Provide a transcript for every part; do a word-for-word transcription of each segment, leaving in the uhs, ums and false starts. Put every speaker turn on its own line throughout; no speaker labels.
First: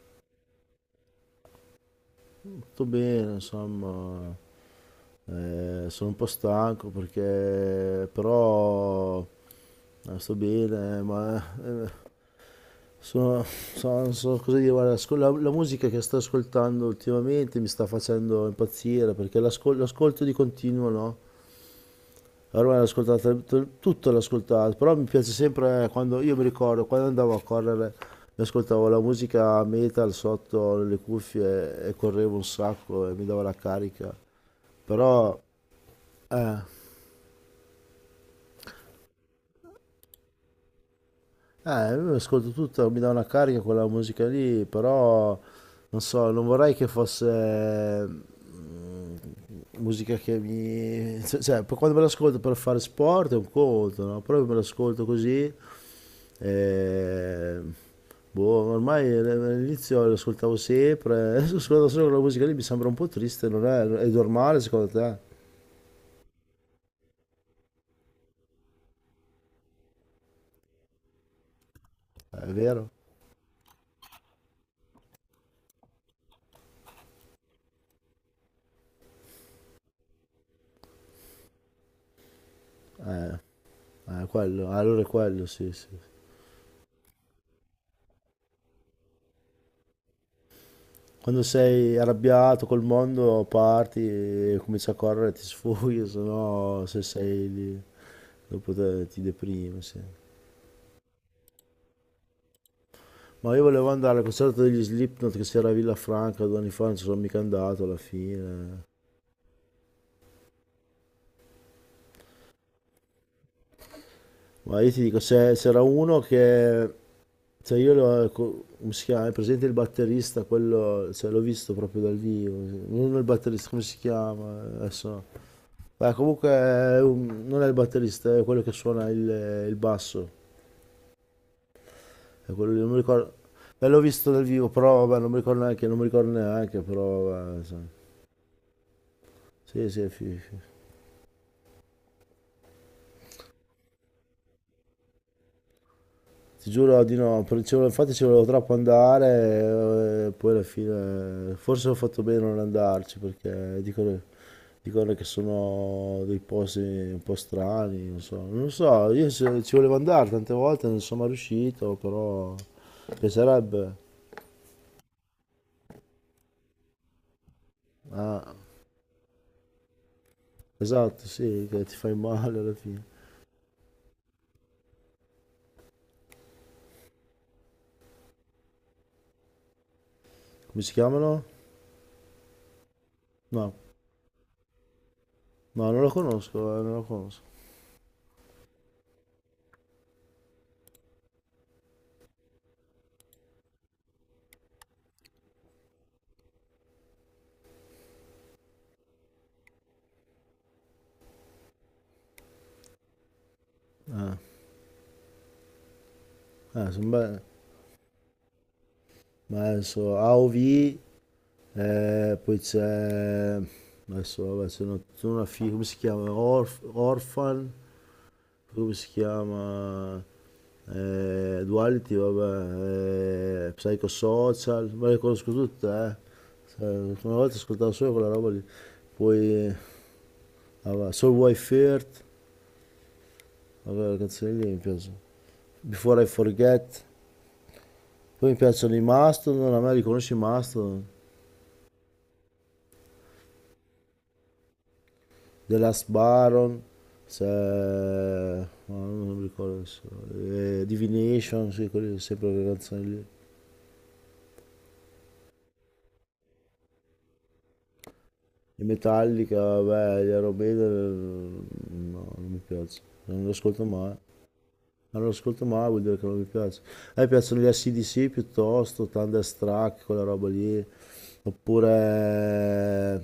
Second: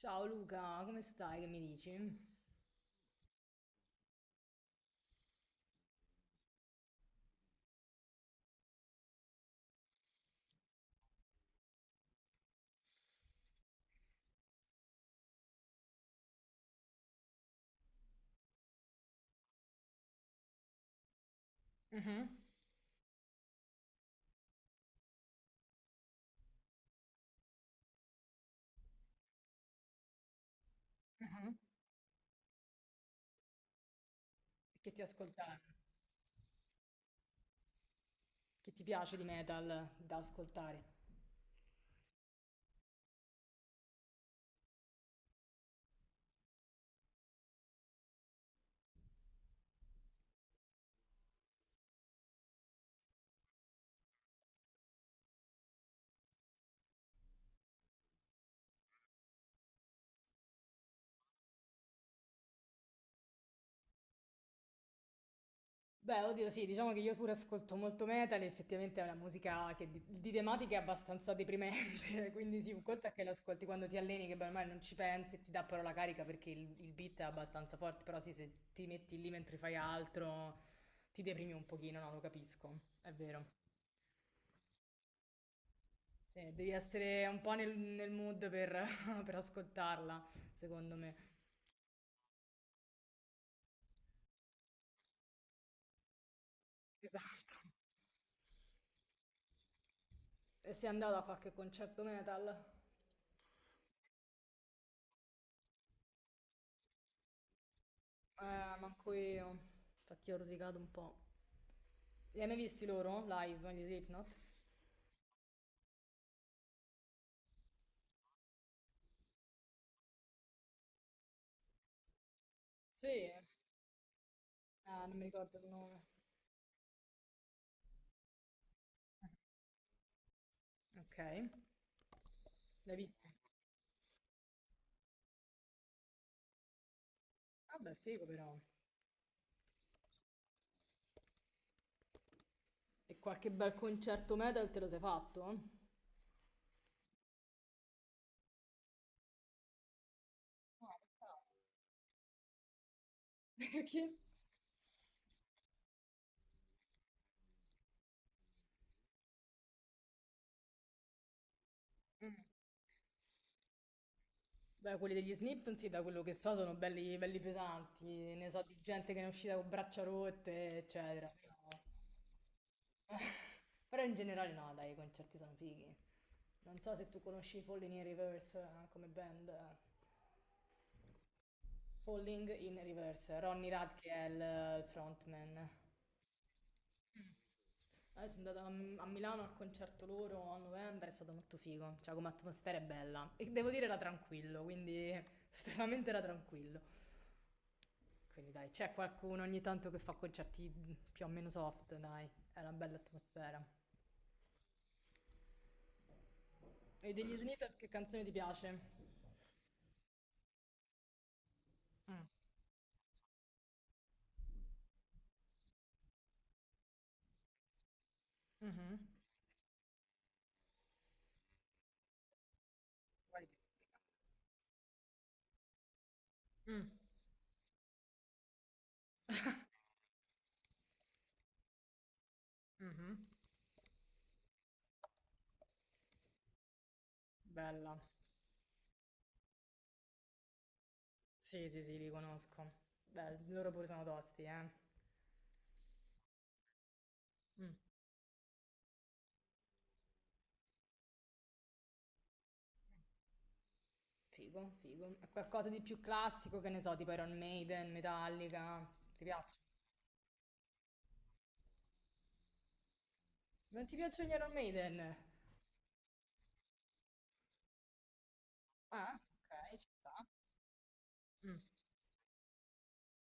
Ciao Luca, come stai? Che mi dici?
Tutto bene, insomma, eh, sono un po' stanco perché però eh, sto bene, eh, ma eh, sono, so- non so cosa dire, guarda, ascol- la, la musica che sto ascoltando ultimamente mi sta facendo impazzire perché l'ascol- l'ascolto di continuo, no?
Mhm,
Ormai l'ho ascoltata, t- tutto l'ho ascoltato, però mi piace sempre eh, quando, io mi ricordo, quando andavo a correre, mi ascoltavo la musica metal sotto le
mhm.
cuffie e correvo un sacco e mi dava la carica.
Che ti
Però
ascolta,
Eh,
che ti piace di metal da ascoltare?
eh, io ascolto tutto, mi dà una carica quella musica lì, però non so, non vorrei che fosse mm, musica che mi... cioè, cioè, poi quando me l'ascolto per fare sport è un conto, no? Però io me l'ascolto così, eh, boh, ormai all'inizio l'ascoltavo sempre, adesso ascolto solo quella musica lì, mi sembra un po' triste, non è, è normale secondo te?
Beh, oddio, sì, diciamo che io pure ascolto molto metal e effettivamente è una musica che di, di tematica è abbastanza deprimente,
Eh, È
quindi sì, un
vero?
conto è che l'ascolti quando ti alleni, che beh, ormai non ci pensi e ti dà però la carica perché il, il beat è abbastanza forte, però sì, se ti metti lì mentre fai altro ti deprimi un pochino, no, lo capisco, è vero.
Eh, quello, allora è quello, sì, sì.
Sì, devi essere un po' nel, nel mood per per ascoltarla, secondo me.
Quando sei arrabbiato col mondo parti e cominci a correre, ti sfoghi, se no se sei
Esatto.
lì dopo te- ti deprimi, sì.
E sei andato a qualche concerto metal?
Ma io volevo andare al concerto degli Slipknot che si era a Villafranca due anni fa, non ci sono mica andato alla
Eh,
fine.
manco io. Infatti ho rosicato un po'. Li hai mai visti loro live, gli Slipknot?
Ma io ti dico, c'è- c'era uno che... Cioè io l'ho... co- come si chiama? È presente il batterista, quello... Cioè l'ho visto proprio dal vivo.
Sì.
Non il batterista, come si chiama?
Ah,
Adesso...
non
no.
mi ricordo il nome.
Beh, comunque è un- non è il batterista, è quello che suona il il basso.
Ok.
E quello lì non
L'hai
mi
visti?
ricordo. Beh, l'ho visto dal vivo, però vabbè, non mi ricordo neanche, non mi ricordo neanche, però vabbè, insomma.
Vabbè, figo però.
Sì, sì. fi- fi-
E qualche bel concerto metal te lo sei fatto?
Ti giuro di no, per- ci volevo- infatti ci volevo troppo andare e poi alla
No, peccato.
fine forse ho fatto bene a non andarci perché
Perché?
dicono, dicono che sono dei posti un po' strani, non so, non so, io se- ci volevo andare tante volte, non sono mai riuscito,
Mm.
però mi piacerebbe.
Beh, quelli degli Snip, sì, da quello che so, sono belli, belli pesanti. Ne
Ah,
so di gente che ne è uscita con braccia rotte,
esatto,
eccetera.
sì, che ti fai male alla fine.
Però in generale no, dai, i concerti sono fighi. Non so se tu conosci Falling in Reverse eh, come band.
Come si chiamano?
Falling in Reverse, Ronny
No,
Rad che è il, il frontman.
No, non lo conosco, eh, non lo conosco.
Eh, sono andata a, a Milano al concerto loro a novembre, è stato molto figo, cioè come atmosfera è bella. E devo dire era tranquillo, quindi estremamente era tranquillo. Quindi dai, c'è qualcuno ogni tanto che fa concerti più o meno soft, dai, è una bella atmosfera.
Ah, ah, sono
E degli
belle.
Snippet che canzone ti piace?
Ma adesso A O V,
Mm.
eh, poi c'è... Adesso, vabbè, c'è una, c'è una fi- come si chiama? Orf- Orphan, come
Mhm.
si chiama? Eh, Duality,
Quali ti-
vabbè, eh, Psychosocial, ma le conosco tutte, eh.
Mm,
Cioè, una volta ascoltavo solo quella roba lì. Poi, eh, vabbè, Soul Wife Earth,
mhm.
vabbè, le canzoni lì mi piacciono. Before I Forget,
Bella.
poi mi piacciono i Mastodon, a me riconosci i Mastodon,
Sì, sì, sì, li conosco. Beh, loro pure sono tosti, eh.
The Last Baron, c'è...
Mm.
ma non mi ricordo adesso, eh, Divination, sì, quelle sempre le canzoni lì. E
Figo, figo. E qualcosa di più classico, che ne so, tipo Iron Maiden, Metallica. Ti piacciono?
Metallica, vabbè, gli Aerobeda, no, non mi piace, non lo ascolto
Non ti
mai.
piacciono gli Iron Maiden?
Non lo ascolto mai, vuol dire che non mi piace. A me piacciono gli A C/D C piuttosto,
Ah, ok, ci
Thunderstruck,
sta.
quella roba lì.
Mm.
Oppure,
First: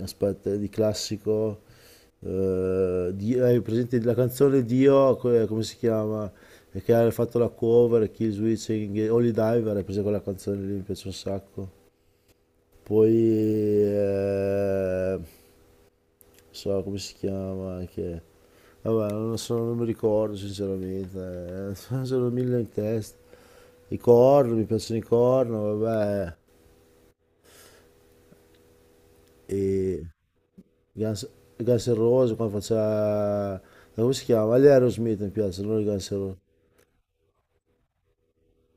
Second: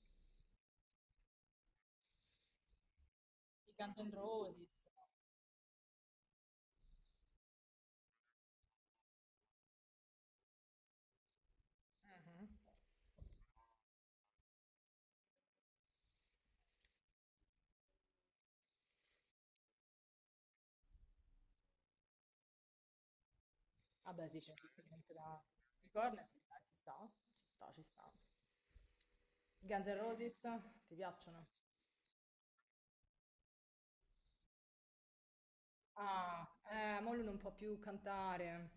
aspetta, di classico, eh, di- hai
I Guns
presente
N'
la canzone
Roses.
Dio, que- come si chiama? E che ha fatto la cover, Kill Switching, Holy Diver, hai preso quella canzone lì, mi piace un sacco.
Mhm.
Poi... eh, so come si chiama anche, vabbè non, lo so, non mi ricordo sinceramente, eh. Sono mille in testa, i
Vabbè, sì,
corno,
c'è
mi piacciono i
sicuramente da...
corno,
I Corner,
vabbè,
sì, dai, ci sta, ci sta, ci sta. I Guns N'
e
Roses, ti
Guns,
piacciono?
Guns N' Roses quando faceva, come si chiama? Gli Aerosmith mi piacciono, non i Guns N' Roses,
Ah, eh, mo lui non può più cantare.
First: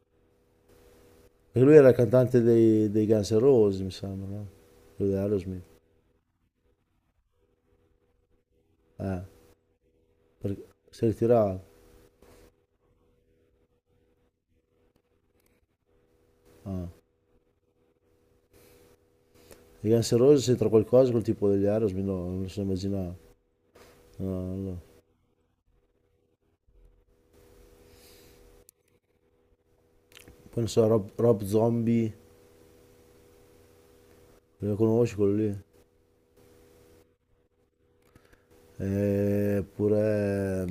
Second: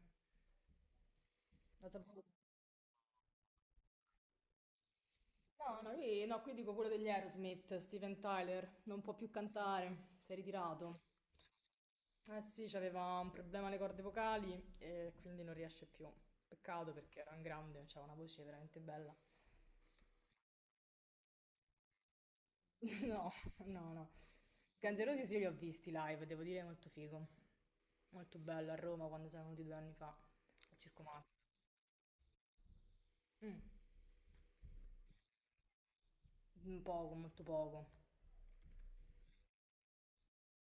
perché lui era
Lo
il
so.
cantante dei, dei Guns N' Roses, mi sembra, no? Quello di Aerosmith,
No, no, lui, no, qui dico quello degli Aerosmith, Steven Tyler, non può
eh
più cantare, si è
perché
ritirato.
si è ritirato,
Eh sì, c'aveva un problema alle corde vocali e quindi non riesce più.
ah.
Peccato perché era un grande, aveva una voce veramente bella.
I Guns N' Roses c'entra qualcosa col tipo degli Aerosmith? No, non lo so, immaginavo.
No, no, no.
No, no.
Guns N' Roses io li ho visti live, devo dire, molto figo. Molto bello, a Roma quando sono venuti due anni fa,
Poi non
al
so,
Circo
Rob, Rob
Massimo.
Zombie, lo conosci quello lì?
Mm, poco, molto poco.
Eh, Oppure,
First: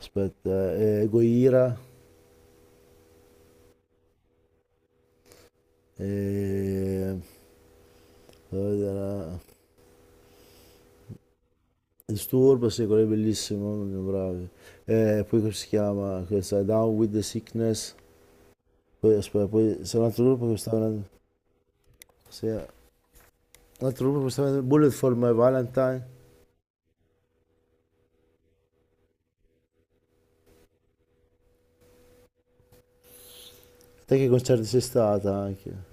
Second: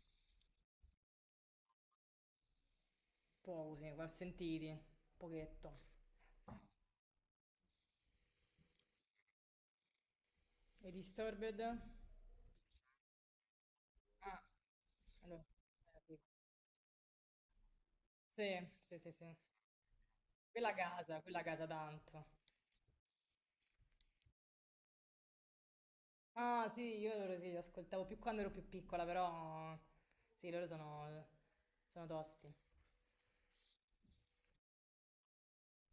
aspetta, eh, Goira,
Poco, sì, li ho sentiti, pochetto.
eh, fammi vedere,
E Disturbed?
Disturb, sì, quello è bellissimo, sono
Ah,
bravi. Eh, poi
allora,
come si chiama? Questa, Down with the Sickness.
sì, sì, sì,
Poi,
sì.
aspetta, poi c'è un altro gruppo che
Quella
stava venendo,
casa, quella casa tanto.
sì, un altro gruppo che stava venendo, Bullet for My Valentine.
Ah, sì, io loro sì, li ascoltavo più quando ero più piccola, però sì, loro sono, sono tosti.
Te che concerti sei stata anche?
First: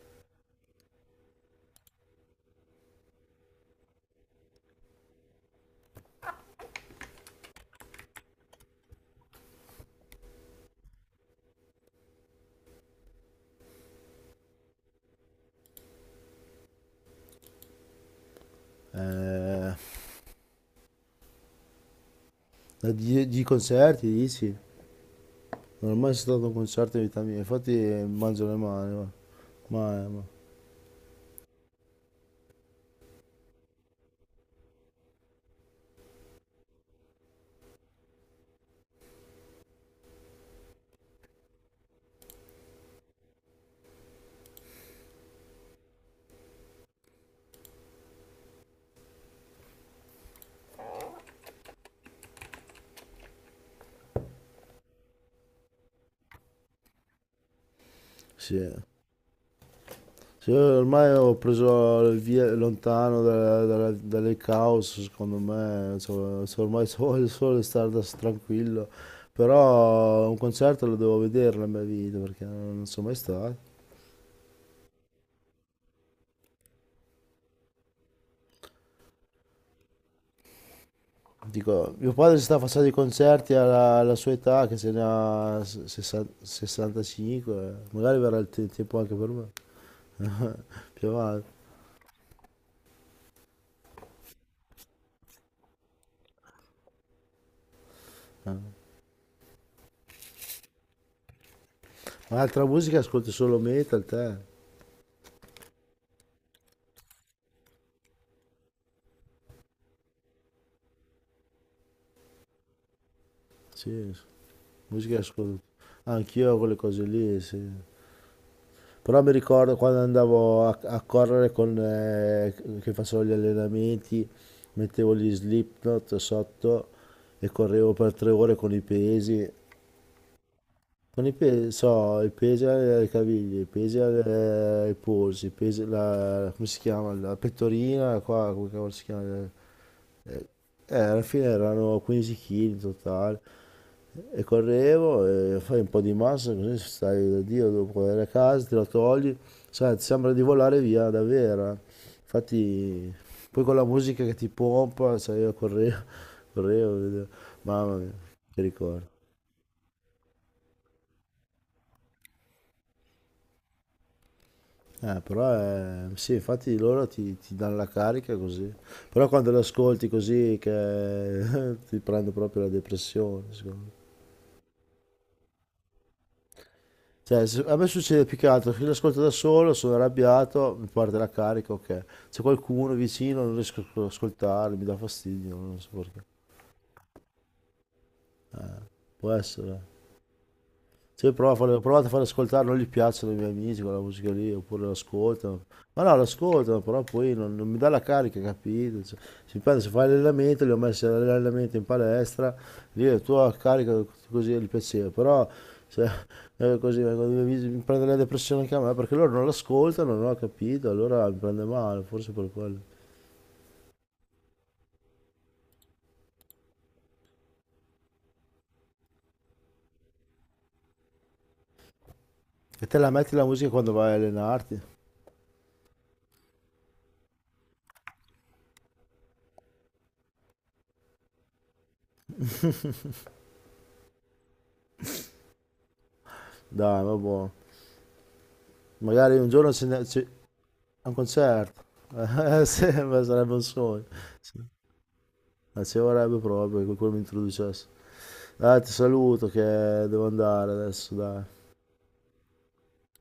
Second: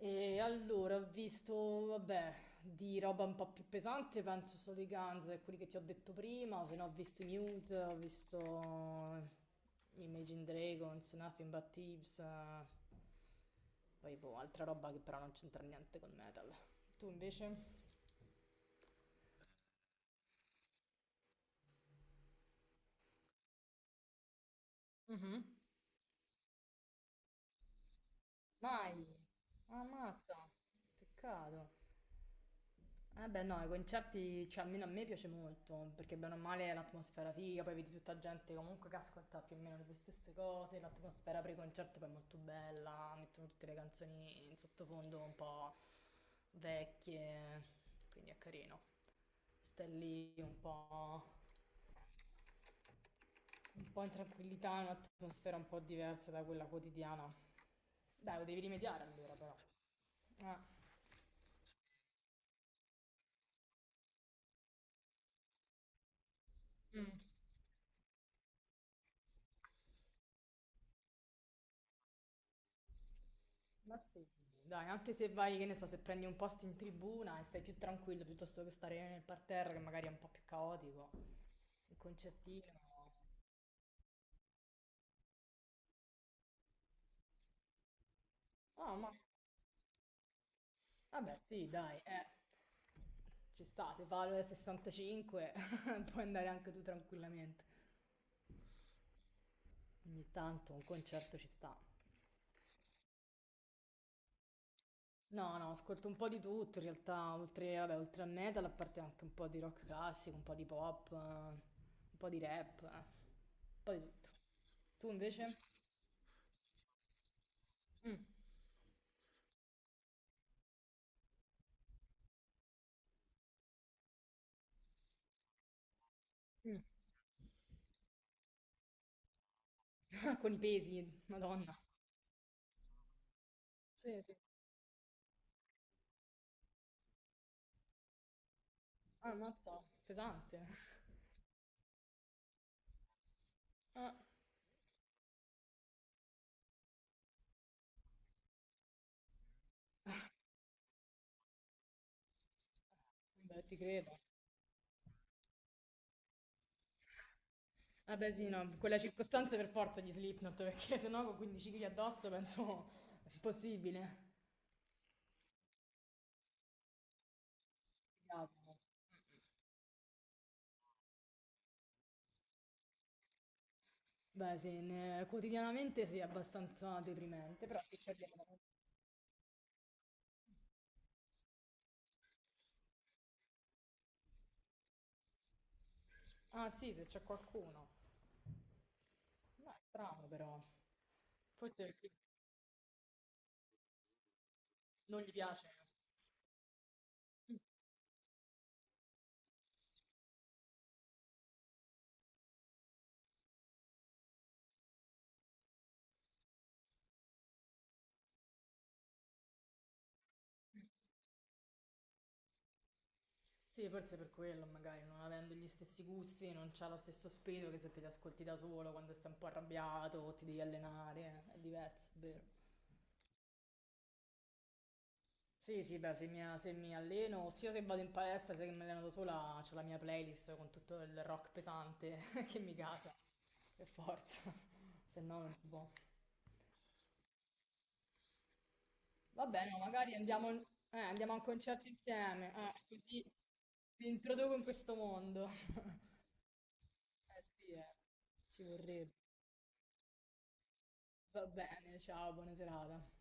E allora ho visto, vabbè, di roba un po' più pesante, penso solo i Guns e quelli che ti ho detto prima, se no ho visto i Muse, ho visto Imagine Dragons, Nothing But Thieves, eh, poi boh, altra roba che però non c'entra niente con metal. Tu invece?
Eh, di, di concerti dici?
Mhm.
Non ho mai stato a un concerto in vita mia, infatti eh, mangio le mani,
Mai.
guarda. ma, ma,
Ammazza. Peccato. Eh beh no, i concerti, cioè almeno a me piace molto, perché bene o male è l'atmosfera figa, poi vedi tutta gente comunque che ascolta più o meno le stesse cose, l'atmosfera pre-concerto poi è molto bella, mettono tutte le canzoni in sottofondo un po' vecchie, quindi è carino. Stai lì un po', un po' in tranquillità, in un'atmosfera un po' diversa da quella quotidiana. Dai, lo devi
Sì.
rimediare allora però.
Sì,
Eh.
ormai ho preso il via lontano da- dalla- dalle caos, secondo me, so- so- ormai so-
Mm.
voglio solo stare da- tranquillo, però un concerto lo devo vedere nella mia vita, perché non non sono mai stato.
Ma sì, dai, anche se vai, che ne so, se prendi un posto in tribuna e stai più tranquillo piuttosto che stare nel parterre, che magari è un po' più caotico,
Dico,
il
mio padre si sta
concertino.
facendo i concerti alla, alla sua età, che se ne ha s- sessa- sessantacinque, magari verrà il te-
No,
tempo
ma
anche per me, più
vabbè,
avanti.
sì, dai, eh, ci sta, se va alle sessantacinque puoi andare anche tu tranquillamente.
eh.
Ogni tanto un concerto ci sta.
Ma altra musica ascolti, solo metal te?
No, no, ascolto un po' di tutto, in realtà, oltre, vabbè, oltre al metal, a parte anche un po' di rock classico, un po' di pop, eh, un po' di rap, eh, un po' di
Sì,
tutto. Tu
musica
invece?
ascolto. Anch'io quelle cose lì, sì.
Mm.
Però mi ricordo quando andavo a, a correre con, eh, che facevo gli allenamenti, mettevo gli Slipknot
Mm.
sotto e correvo per tre ore con i pesi,
Con i pesi,
con i pesi,
Madonna.
so, i pesi alle caviglie, i pesi
Sì, sì.
alle- ai polsi, i pesi, la, come si chiama, la pettorina, qua, come cavolo si chiama?
Ammazza,
Eh,
pesante.
eh, Alla fine erano quindici chili in totale
Ah,
e correvo, e fai un po' di massa, così stai da Dio, dopo andare a casa te la togli, sai, ti sembra di volare via davvero. eh. Infatti
beh,
poi con
ti
la
credo.
musica che ti pompa, sai, io correvo, correvo, vedevo. Mamma mia,
Vabbè, sì,
che
no, in quella
ricordo.
circostanza per forza gli Slipknot, perché sennò con quindici chili addosso penso è impossibile.
Eh, però è- sì, infatti loro ti, ti danno la carica così.
Orgasmo.
Però quando lo ascolti così che ti prende proprio la depressione, secondo me.
Beh, sì, ne- quotidianamente sì, è abbastanza
Cioè, se-
deprimente,
a
però
me
che
succede più
parliamo
che
da
altro che l'ascolto da solo, sono arrabbiato, mi parte la carica, ok. C'è qualcuno vicino, non riesco a ascoltarlo, mi dà fastidio, non so perché.
Ah, sì, se c'è qualcuno.
Può
No, è
essere.
strano però.
Sì, prova a farlo-
Forse
provate a
perché
far ascoltare, non gli piacciono i miei amici quella musica lì, oppure
non gli
l'ascoltano.
piace.
Ma no, l'ascoltano, però poi non, non mi dà la carica, capito? Cioè, si prende, se fai l'allenamento, li ho messi all'allenamento in palestra, lì la tua carica, così gli piaceva, però se, eh, così vengono i miei amici, mi prende la depressione anche a me, perché loro non l'ascoltano, non ho capito, allora mi prende male, forse per quello.
Sì, forse per quello, magari non avendo gli stessi gusti, non c'ha lo stesso spirito che se te li ascolti da solo quando stai un po' arrabbiato o ti devi allenare, eh, è diverso, è vero.
E te la metti la musica quando vai a allenarti?
Sì, sì, beh, se mi, se mi alleno, sia se vado in palestra, sia che mi alleno da sola, c'ho la mia playlist con tutto il rock pesante che mi cata, per forza, se no non si può.
Dai, ma buono. Magari
Va
un giorno
bene,
ce ne-
magari
ci, è
andiamo, eh,
un
andiamo a un
concerto,
concerto insieme,
eh,
eh,
sì,
così
ma sarebbe un sogno,
ti introduco
sì.
in questo mondo.
Eh, ci vorrebbe proprio che qualcuno mi
Eh sì,
introducesse.
eh, ci
Dai, ti
vorrebbe.
saluto che devo andare adesso, dai.
Va bene, ciao, buona serata.